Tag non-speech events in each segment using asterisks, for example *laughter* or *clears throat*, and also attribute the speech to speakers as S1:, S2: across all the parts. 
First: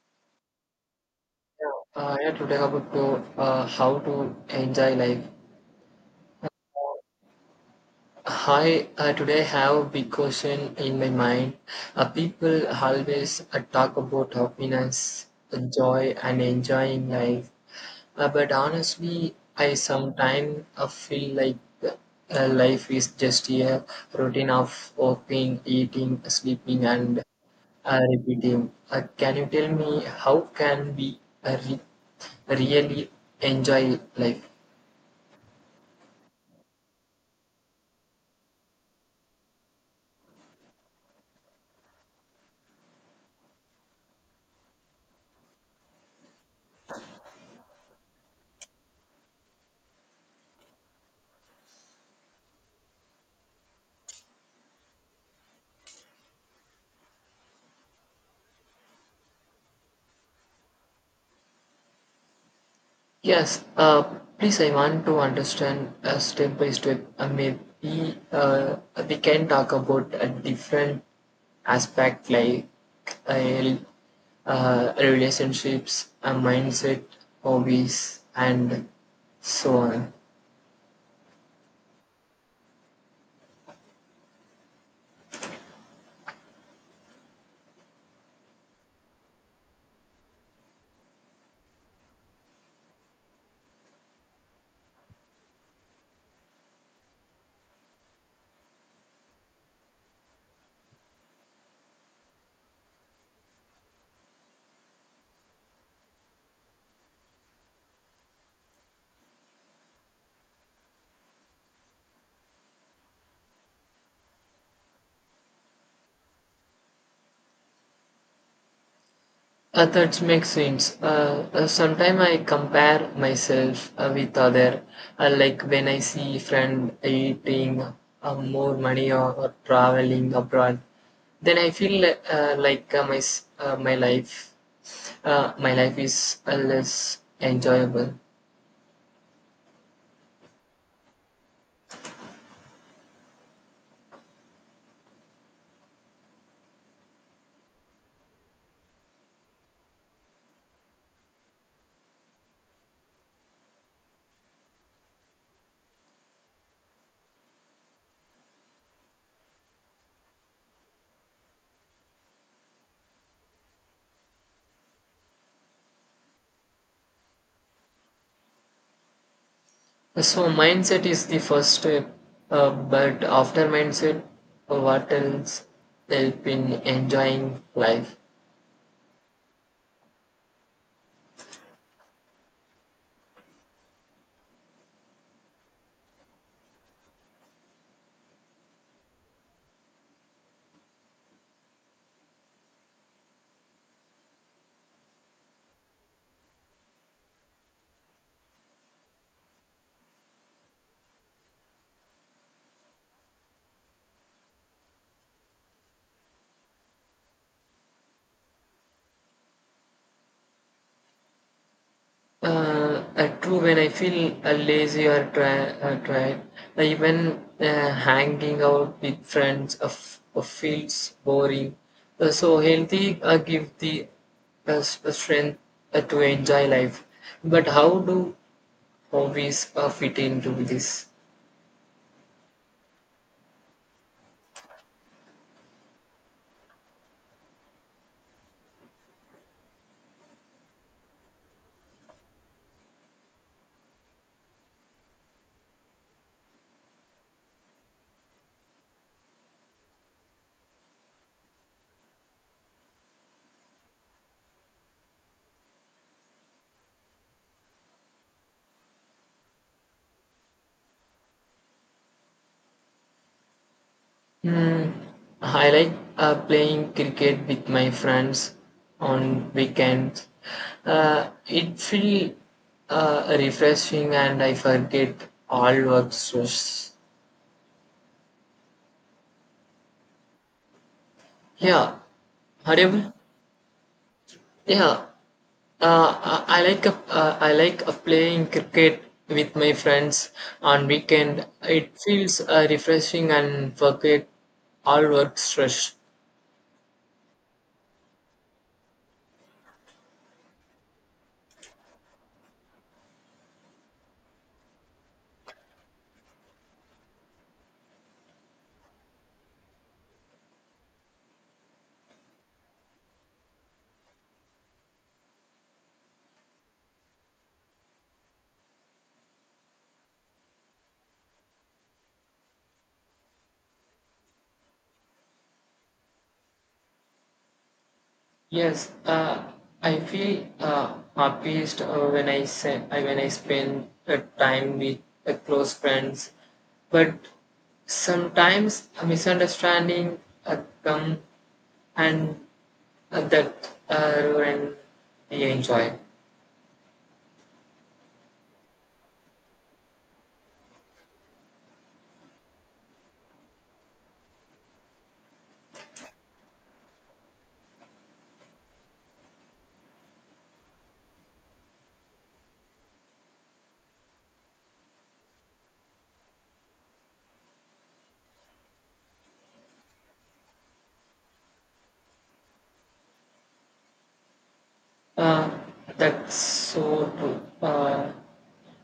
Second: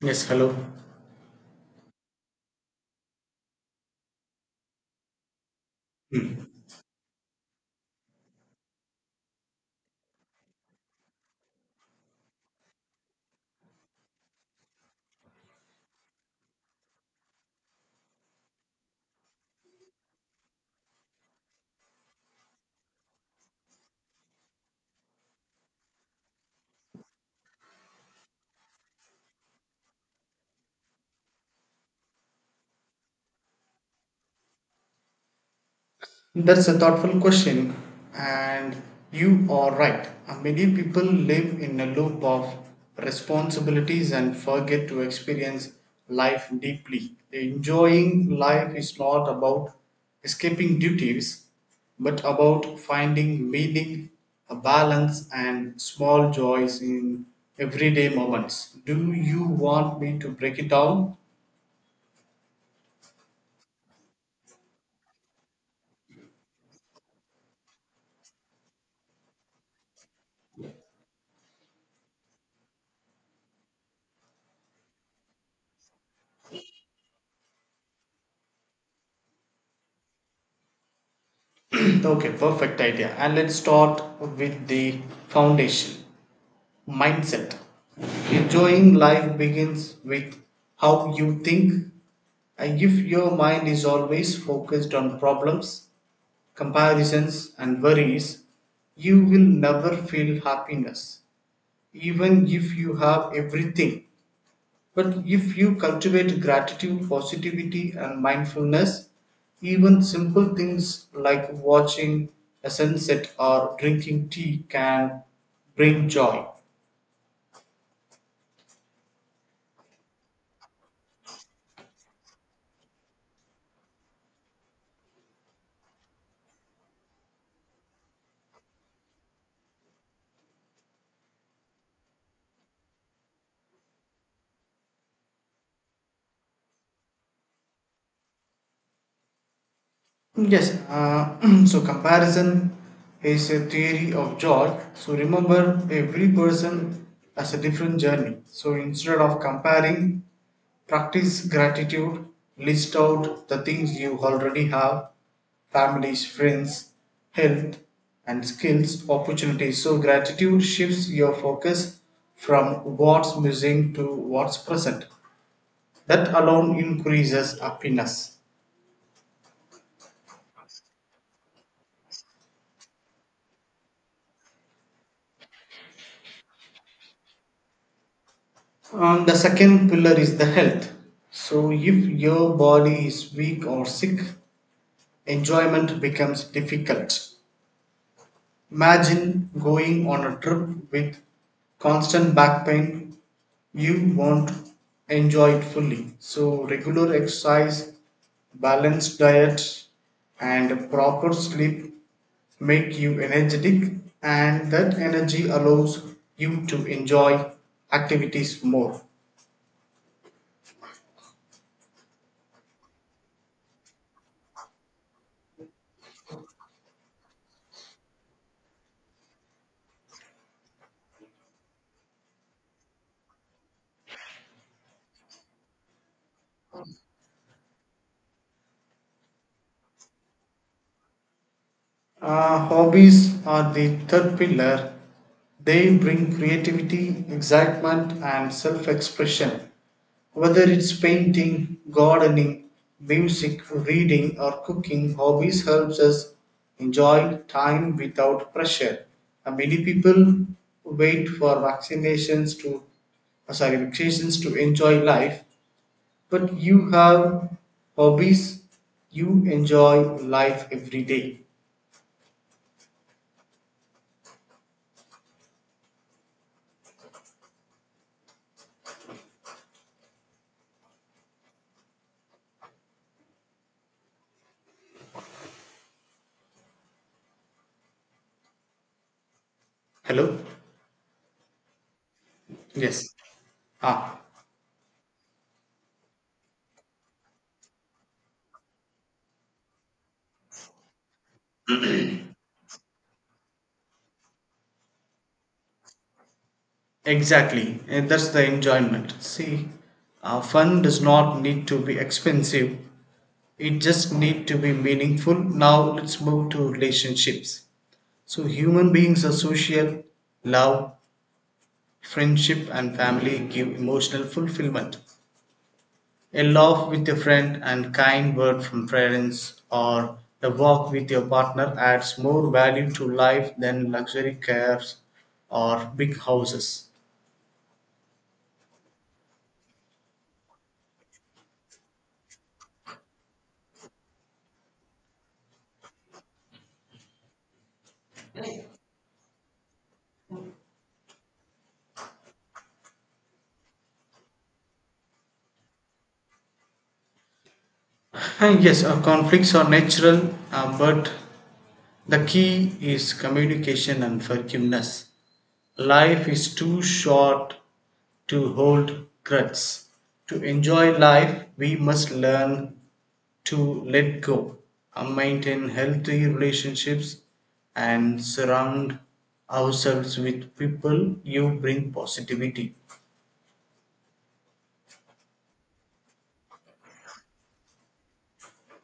S1: Yes, hello.
S2: Yeah, yeah, today about to how to enjoy life.
S1: Hmm.
S2: Hi, today I have a big question in my mind. People always talk about happiness, joy, and enjoying life. But honestly, I sometimes feel like life is just a routine of working, eating, sleeping, and repeating. Can you tell me how can we uh, re- really enjoy life?
S1: That's a thoughtful question, and you are right. Many people live in a loop of responsibilities and forget to experience life deeply. Enjoying life is not about escaping duties, but about finding meaning, a balance, and small joys in everyday moments. Do you want me to break it down?
S2: Yes, please, I want to understand step by step. Maybe we can talk about a different aspect like uh, relationships, mindset, hobbies, and so on.
S1: Okay, perfect idea. And let's start with the foundation mindset. Enjoying life begins with how you think. And if your mind is always focused on problems, comparisons, and worries, you will never feel happiness, even if you have everything but if you cultivate gratitude, positivity, and mindfulness, even simple things like watching a sunset or drinking tea can bring joy.
S2: That makes sense. Sometimes I compare myself with other, like when I see friend eating more money or traveling abroad. Then I feel like my life is less enjoyable.
S1: Yes, *clears throat* so comparison is a theory of joy. So remember, every person has a different journey. So instead of comparing, practice gratitude, list out the things you already have families, friends, health, and skills, opportunities. So gratitude shifts your focus from what's missing to what's present. That alone increases happiness.
S2: So mindset is the first step, uh, but after mindset, what else help in enjoying life?
S1: And the second pillar is the health. So, if your body is weak or sick, enjoyment becomes difficult. Imagine going on a trip with constant back pain, you won't enjoy it fully. So, regular exercise, balanced diet, and proper sleep make you energetic, and that energy allows you to enjoy activities more.
S2: True, when I feel lazy or dry, tired, even hanging out with friends feels boring. So healthy give the strength to enjoy life. But how do hobbies fit into this?
S1: Hobbies are the third pillar. They bring creativity, excitement, and self expression. Whether it's painting, gardening, music, reading, or cooking, hobbies helps us enjoy time without pressure. Many people wait for vaccinations to sorry vacations to enjoy life, but you have hobbies, you enjoy life every day.
S2: Mm, I like playing cricket with my friends on weekends. It feels refreshing and I forget all work stress.
S1: Hello.
S2: Yeah,
S1: Yes.
S2: audible?
S1: Ah,
S2: Yeah, I like I like playing cricket with my friends on weekend. It feels refreshing and forget all work stress.
S1: exactly. And that's the enjoyment. See, fun does not need to be expensive. It just need to be meaningful. Now let's move to relationships. So human beings are social. Love, friendship, and family give emotional fulfillment. A laugh with a friend and kind word from parents or a walk with your partner adds more value to life than luxury cars or big houses.
S2: Yes, I feel happiest when I spend time with close friends. But sometimes a misunderstanding uh, come and that ruin the enjoy.
S1: And yes, conflicts are natural, but the key is communication and forgiveness. Life is too short to hold grudges. To enjoy life, we must learn to let go, maintain healthy relationships, and surround ourselves with people who bring positivity.
S2: Uh, that's so true. Uh,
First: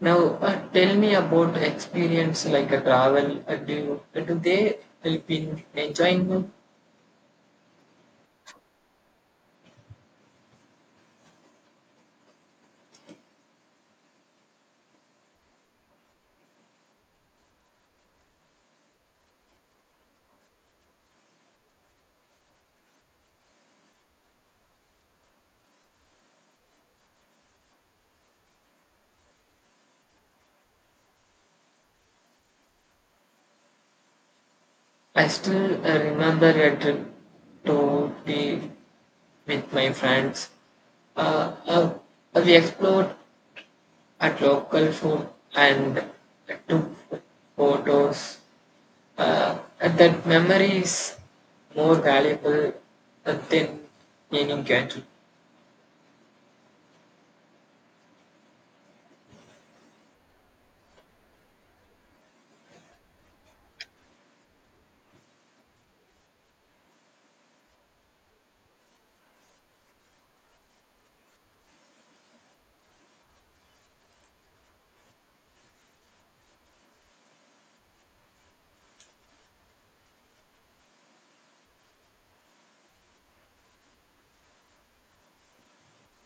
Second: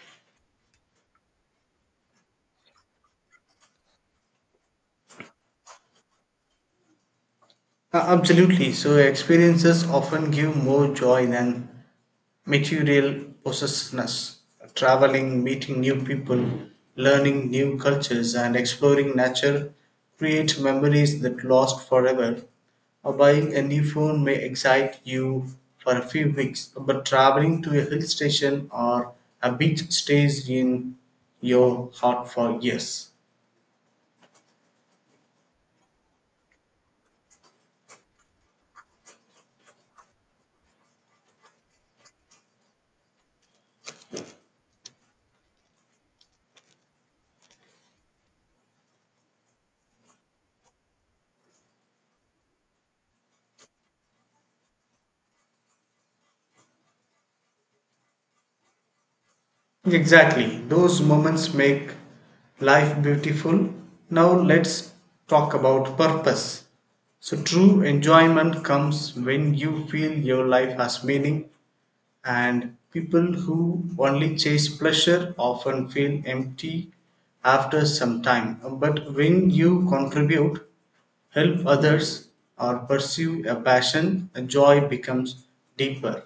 S2: now, uh, tell me about experience like a travel. Do they help in enjoying?
S1: Absolutely. So, experiences often give more joy than material possessiveness, traveling, meeting new people, learning new cultures, and exploring nature create memories that last forever. Buying a new phone may excite you for a few weeks, but traveling to a hill station or a beach stays in your heart for years.
S2: I still remember a trip to be with my friends. Uh, uh, we explored at local food and took photos. That memory is more valuable than any gadget.
S1: Exactly. Those moments make life beautiful. Now let's talk about purpose. So, true enjoyment comes when you feel your life has meaning, and people who only chase pleasure often feel empty after some time. But when you contribute, help others, or pursue a passion, joy becomes deeper.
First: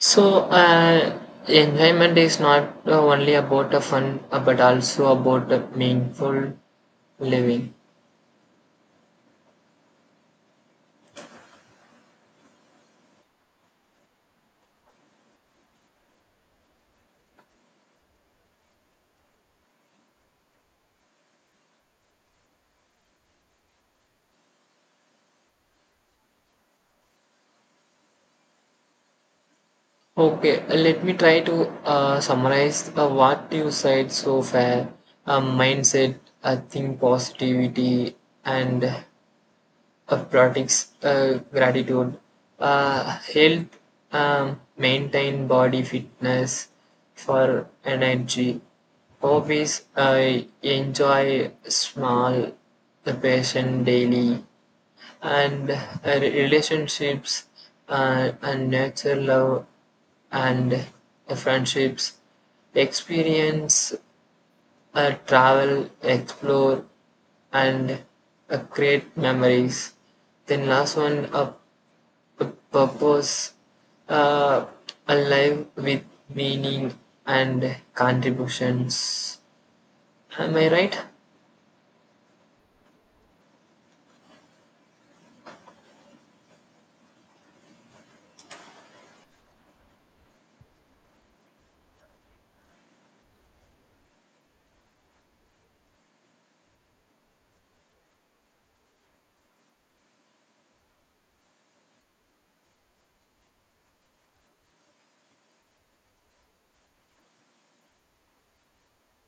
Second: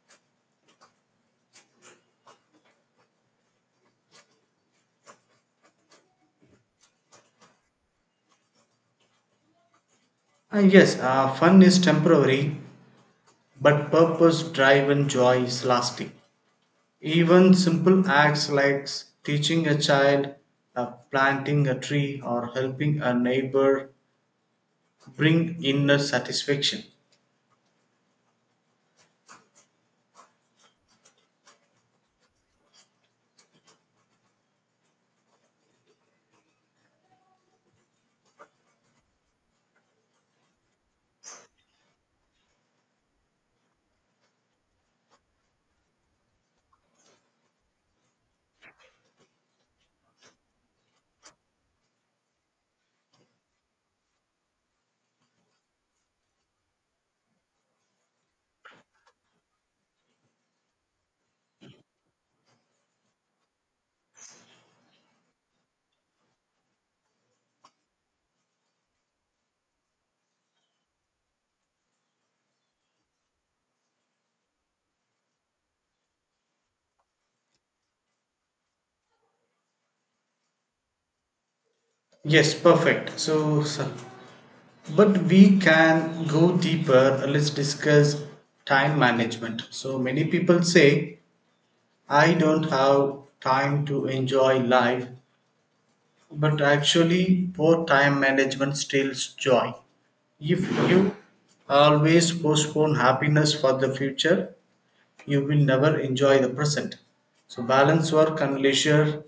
S2: So, enjoyment is not only about the fun, but also about the meaningful living.
S1: Ah, yes, fun is temporary, But purpose, drive, and joy is lasting. Even simple acts like teaching a child, planting a tree, or helping a neighbor bring inner satisfaction.
S2: Okay, let me try to summarize what you said so far. Mindset, I think positivity, and products, gratitude, uh, health, maintain body fitness for energy, hobbies, I enjoy small, the patient daily, and relationships and nature love and friendships experience travel explore and create memories, then last one a p- purpose uh, alive with meaning and contributions. Am I right?
S1: Yes, perfect. But we can go deeper. Let's discuss time management. So, many people say, I don't have time to enjoy life, But actually, poor time management steals joy. If you always postpone happiness for the future, you will never enjoy the present. So, balance work and leisure,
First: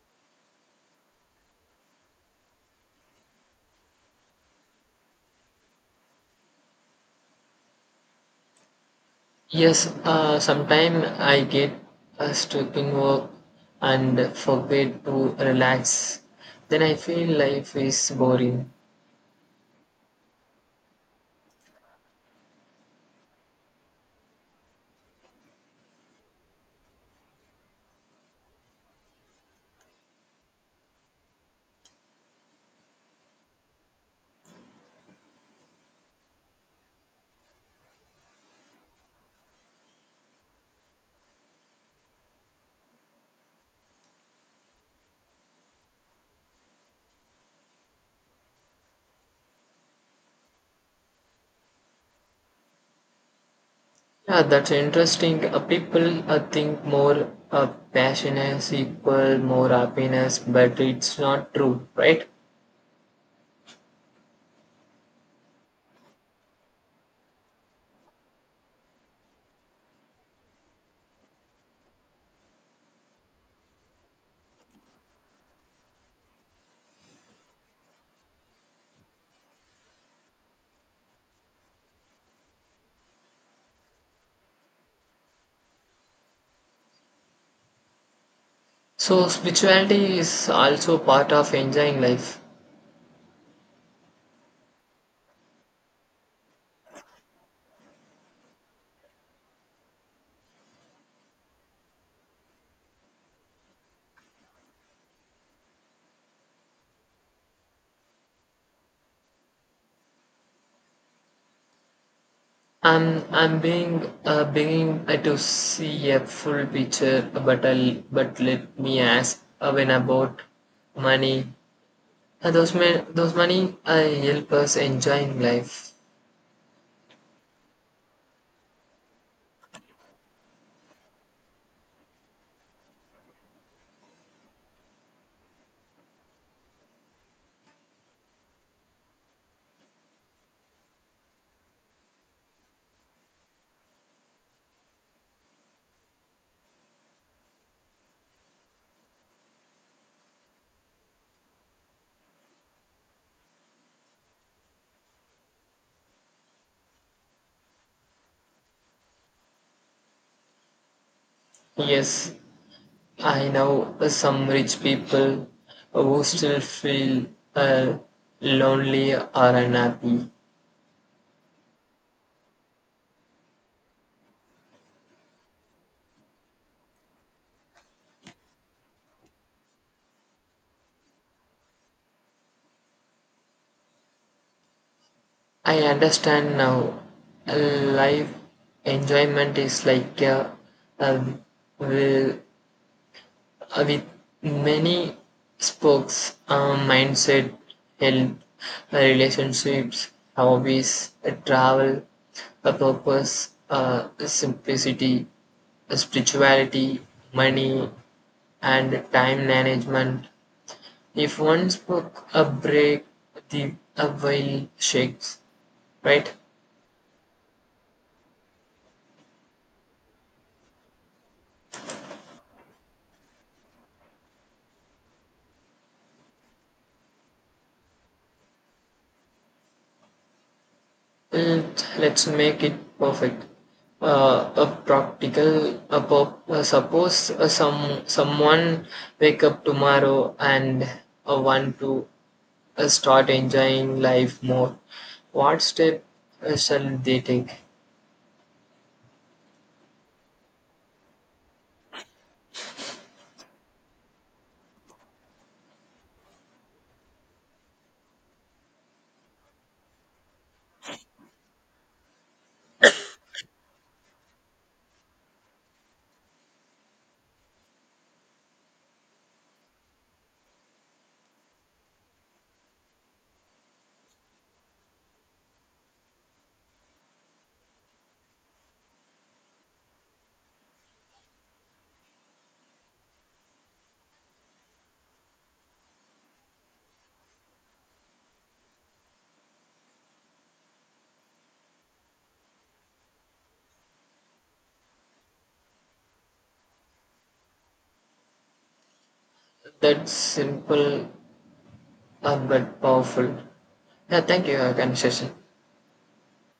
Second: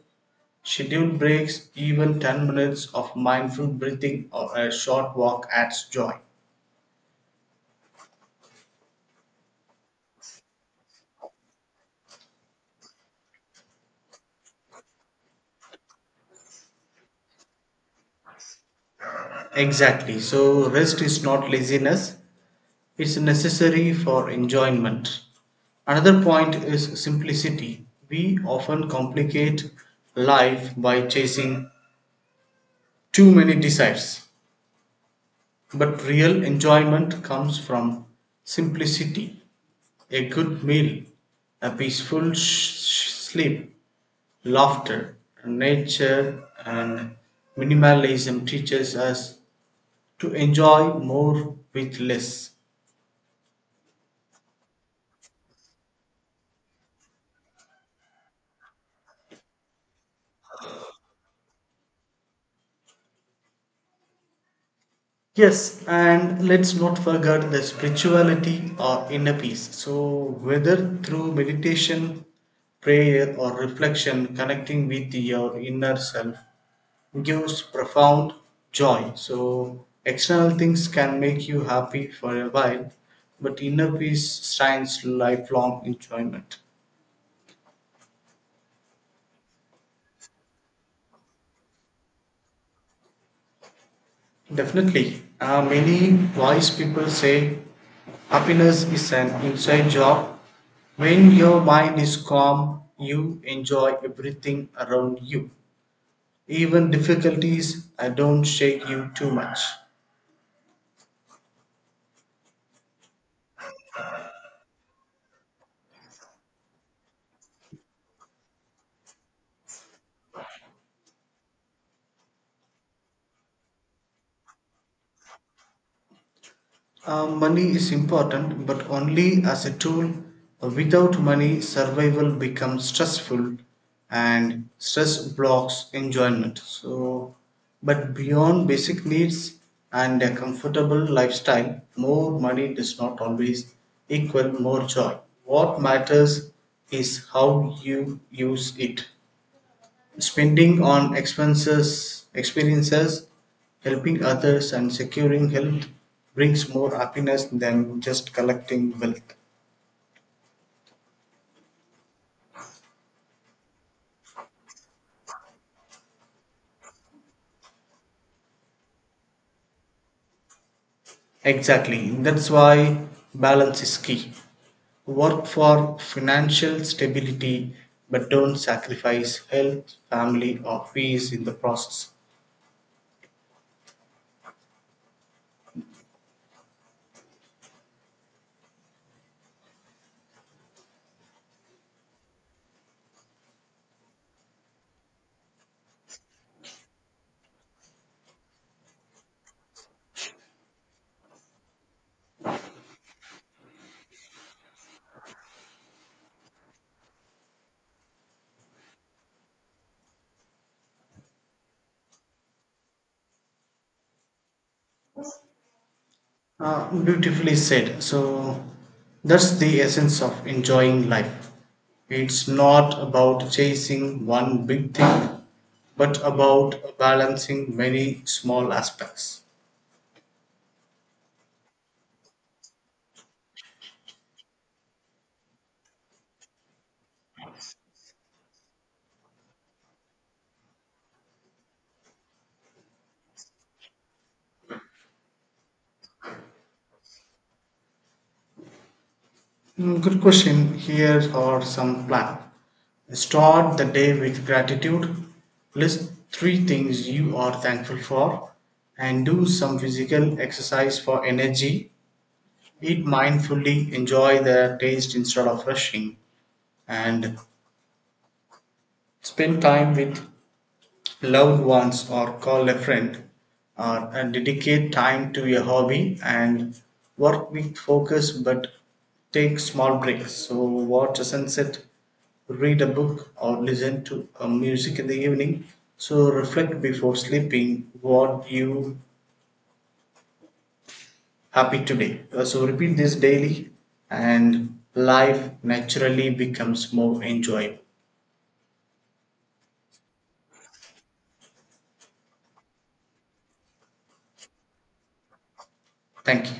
S1: schedule breaks, even 10 minutes of mindful breathing or a short walk adds joy.
S2: Yes, sometimes I get stuck in work and forget to relax. Then I feel life is boring.
S1: Exactly. So, rest is not laziness, is necessary for enjoyment. Another point is simplicity. We often complicate life by chasing too many desires, but real enjoyment comes from simplicity. A good meal, a peaceful sleep, laughter, nature, and minimalism teaches us to enjoy more with less.
S2: Yeah, that's interesting. People think more passion is equal more happiness, but it's not true, right?
S1: Yes, and let's not forget the spirituality or inner peace. So, whether through meditation, prayer, or reflection, connecting with your inner self gives profound joy. So, external things can make you happy for a while, but inner peace shines lifelong enjoyment.
S2: So spirituality is also part of enjoying life.
S1: Definitely. Many wise people say happiness is an inside job. When your mind is calm, you enjoy everything around you. Even difficulties don't shake you too much.
S2: I'm being beginning to see a full picture, but let me ask when about money. Those men, those money help us enjoying life.
S1: Money is important, but only as a tool. Without money, survival becomes stressful and stress blocks enjoyment. So, but beyond basic needs and a comfortable lifestyle, more money does not always equal more joy. What matters is how you use it. Spending on expenses, experiences, helping others, and securing health brings more happiness than just collecting wealth.
S2: Yes, I know some rich people who still feel uh, lonely or unhappy.
S1: Exactly. That's why balance is key. Work for financial stability, but don't sacrifice health, family, or peace in the process.
S2: I understand now. uh, Life enjoyment is like a will with many spokes, mindset, health, relationships, hobbies, travel, a purpose, simplicity, spirituality, money, and time management. If one spoke a break, the a while shakes, right?
S1: Beautifully said. So that's the essence of enjoying life. It's not about chasing one big thing, but about balancing many small aspects.
S2: Mm, let's make it perfect. A practical, a pop, Suppose someone wake up tomorrow and want to start enjoying life more. What step shall they take?
S1: Mm, Good question. Here are some plan. Start the day with gratitude. List three things you are thankful for and do some physical exercise for energy. Eat mindfully, enjoy the taste instead of rushing, and Spend time with loved ones or call a friend, or dedicate time to a hobby and work with focus but take small breaks. So, watch a sunset, read a book, or listen to music in the evening. So, reflect before sleeping what you happy today. So, repeat this daily, and life naturally becomes more enjoyable.
S2: That's simple but powerful. Yeah, thank you, conversation.
S1: Thank you.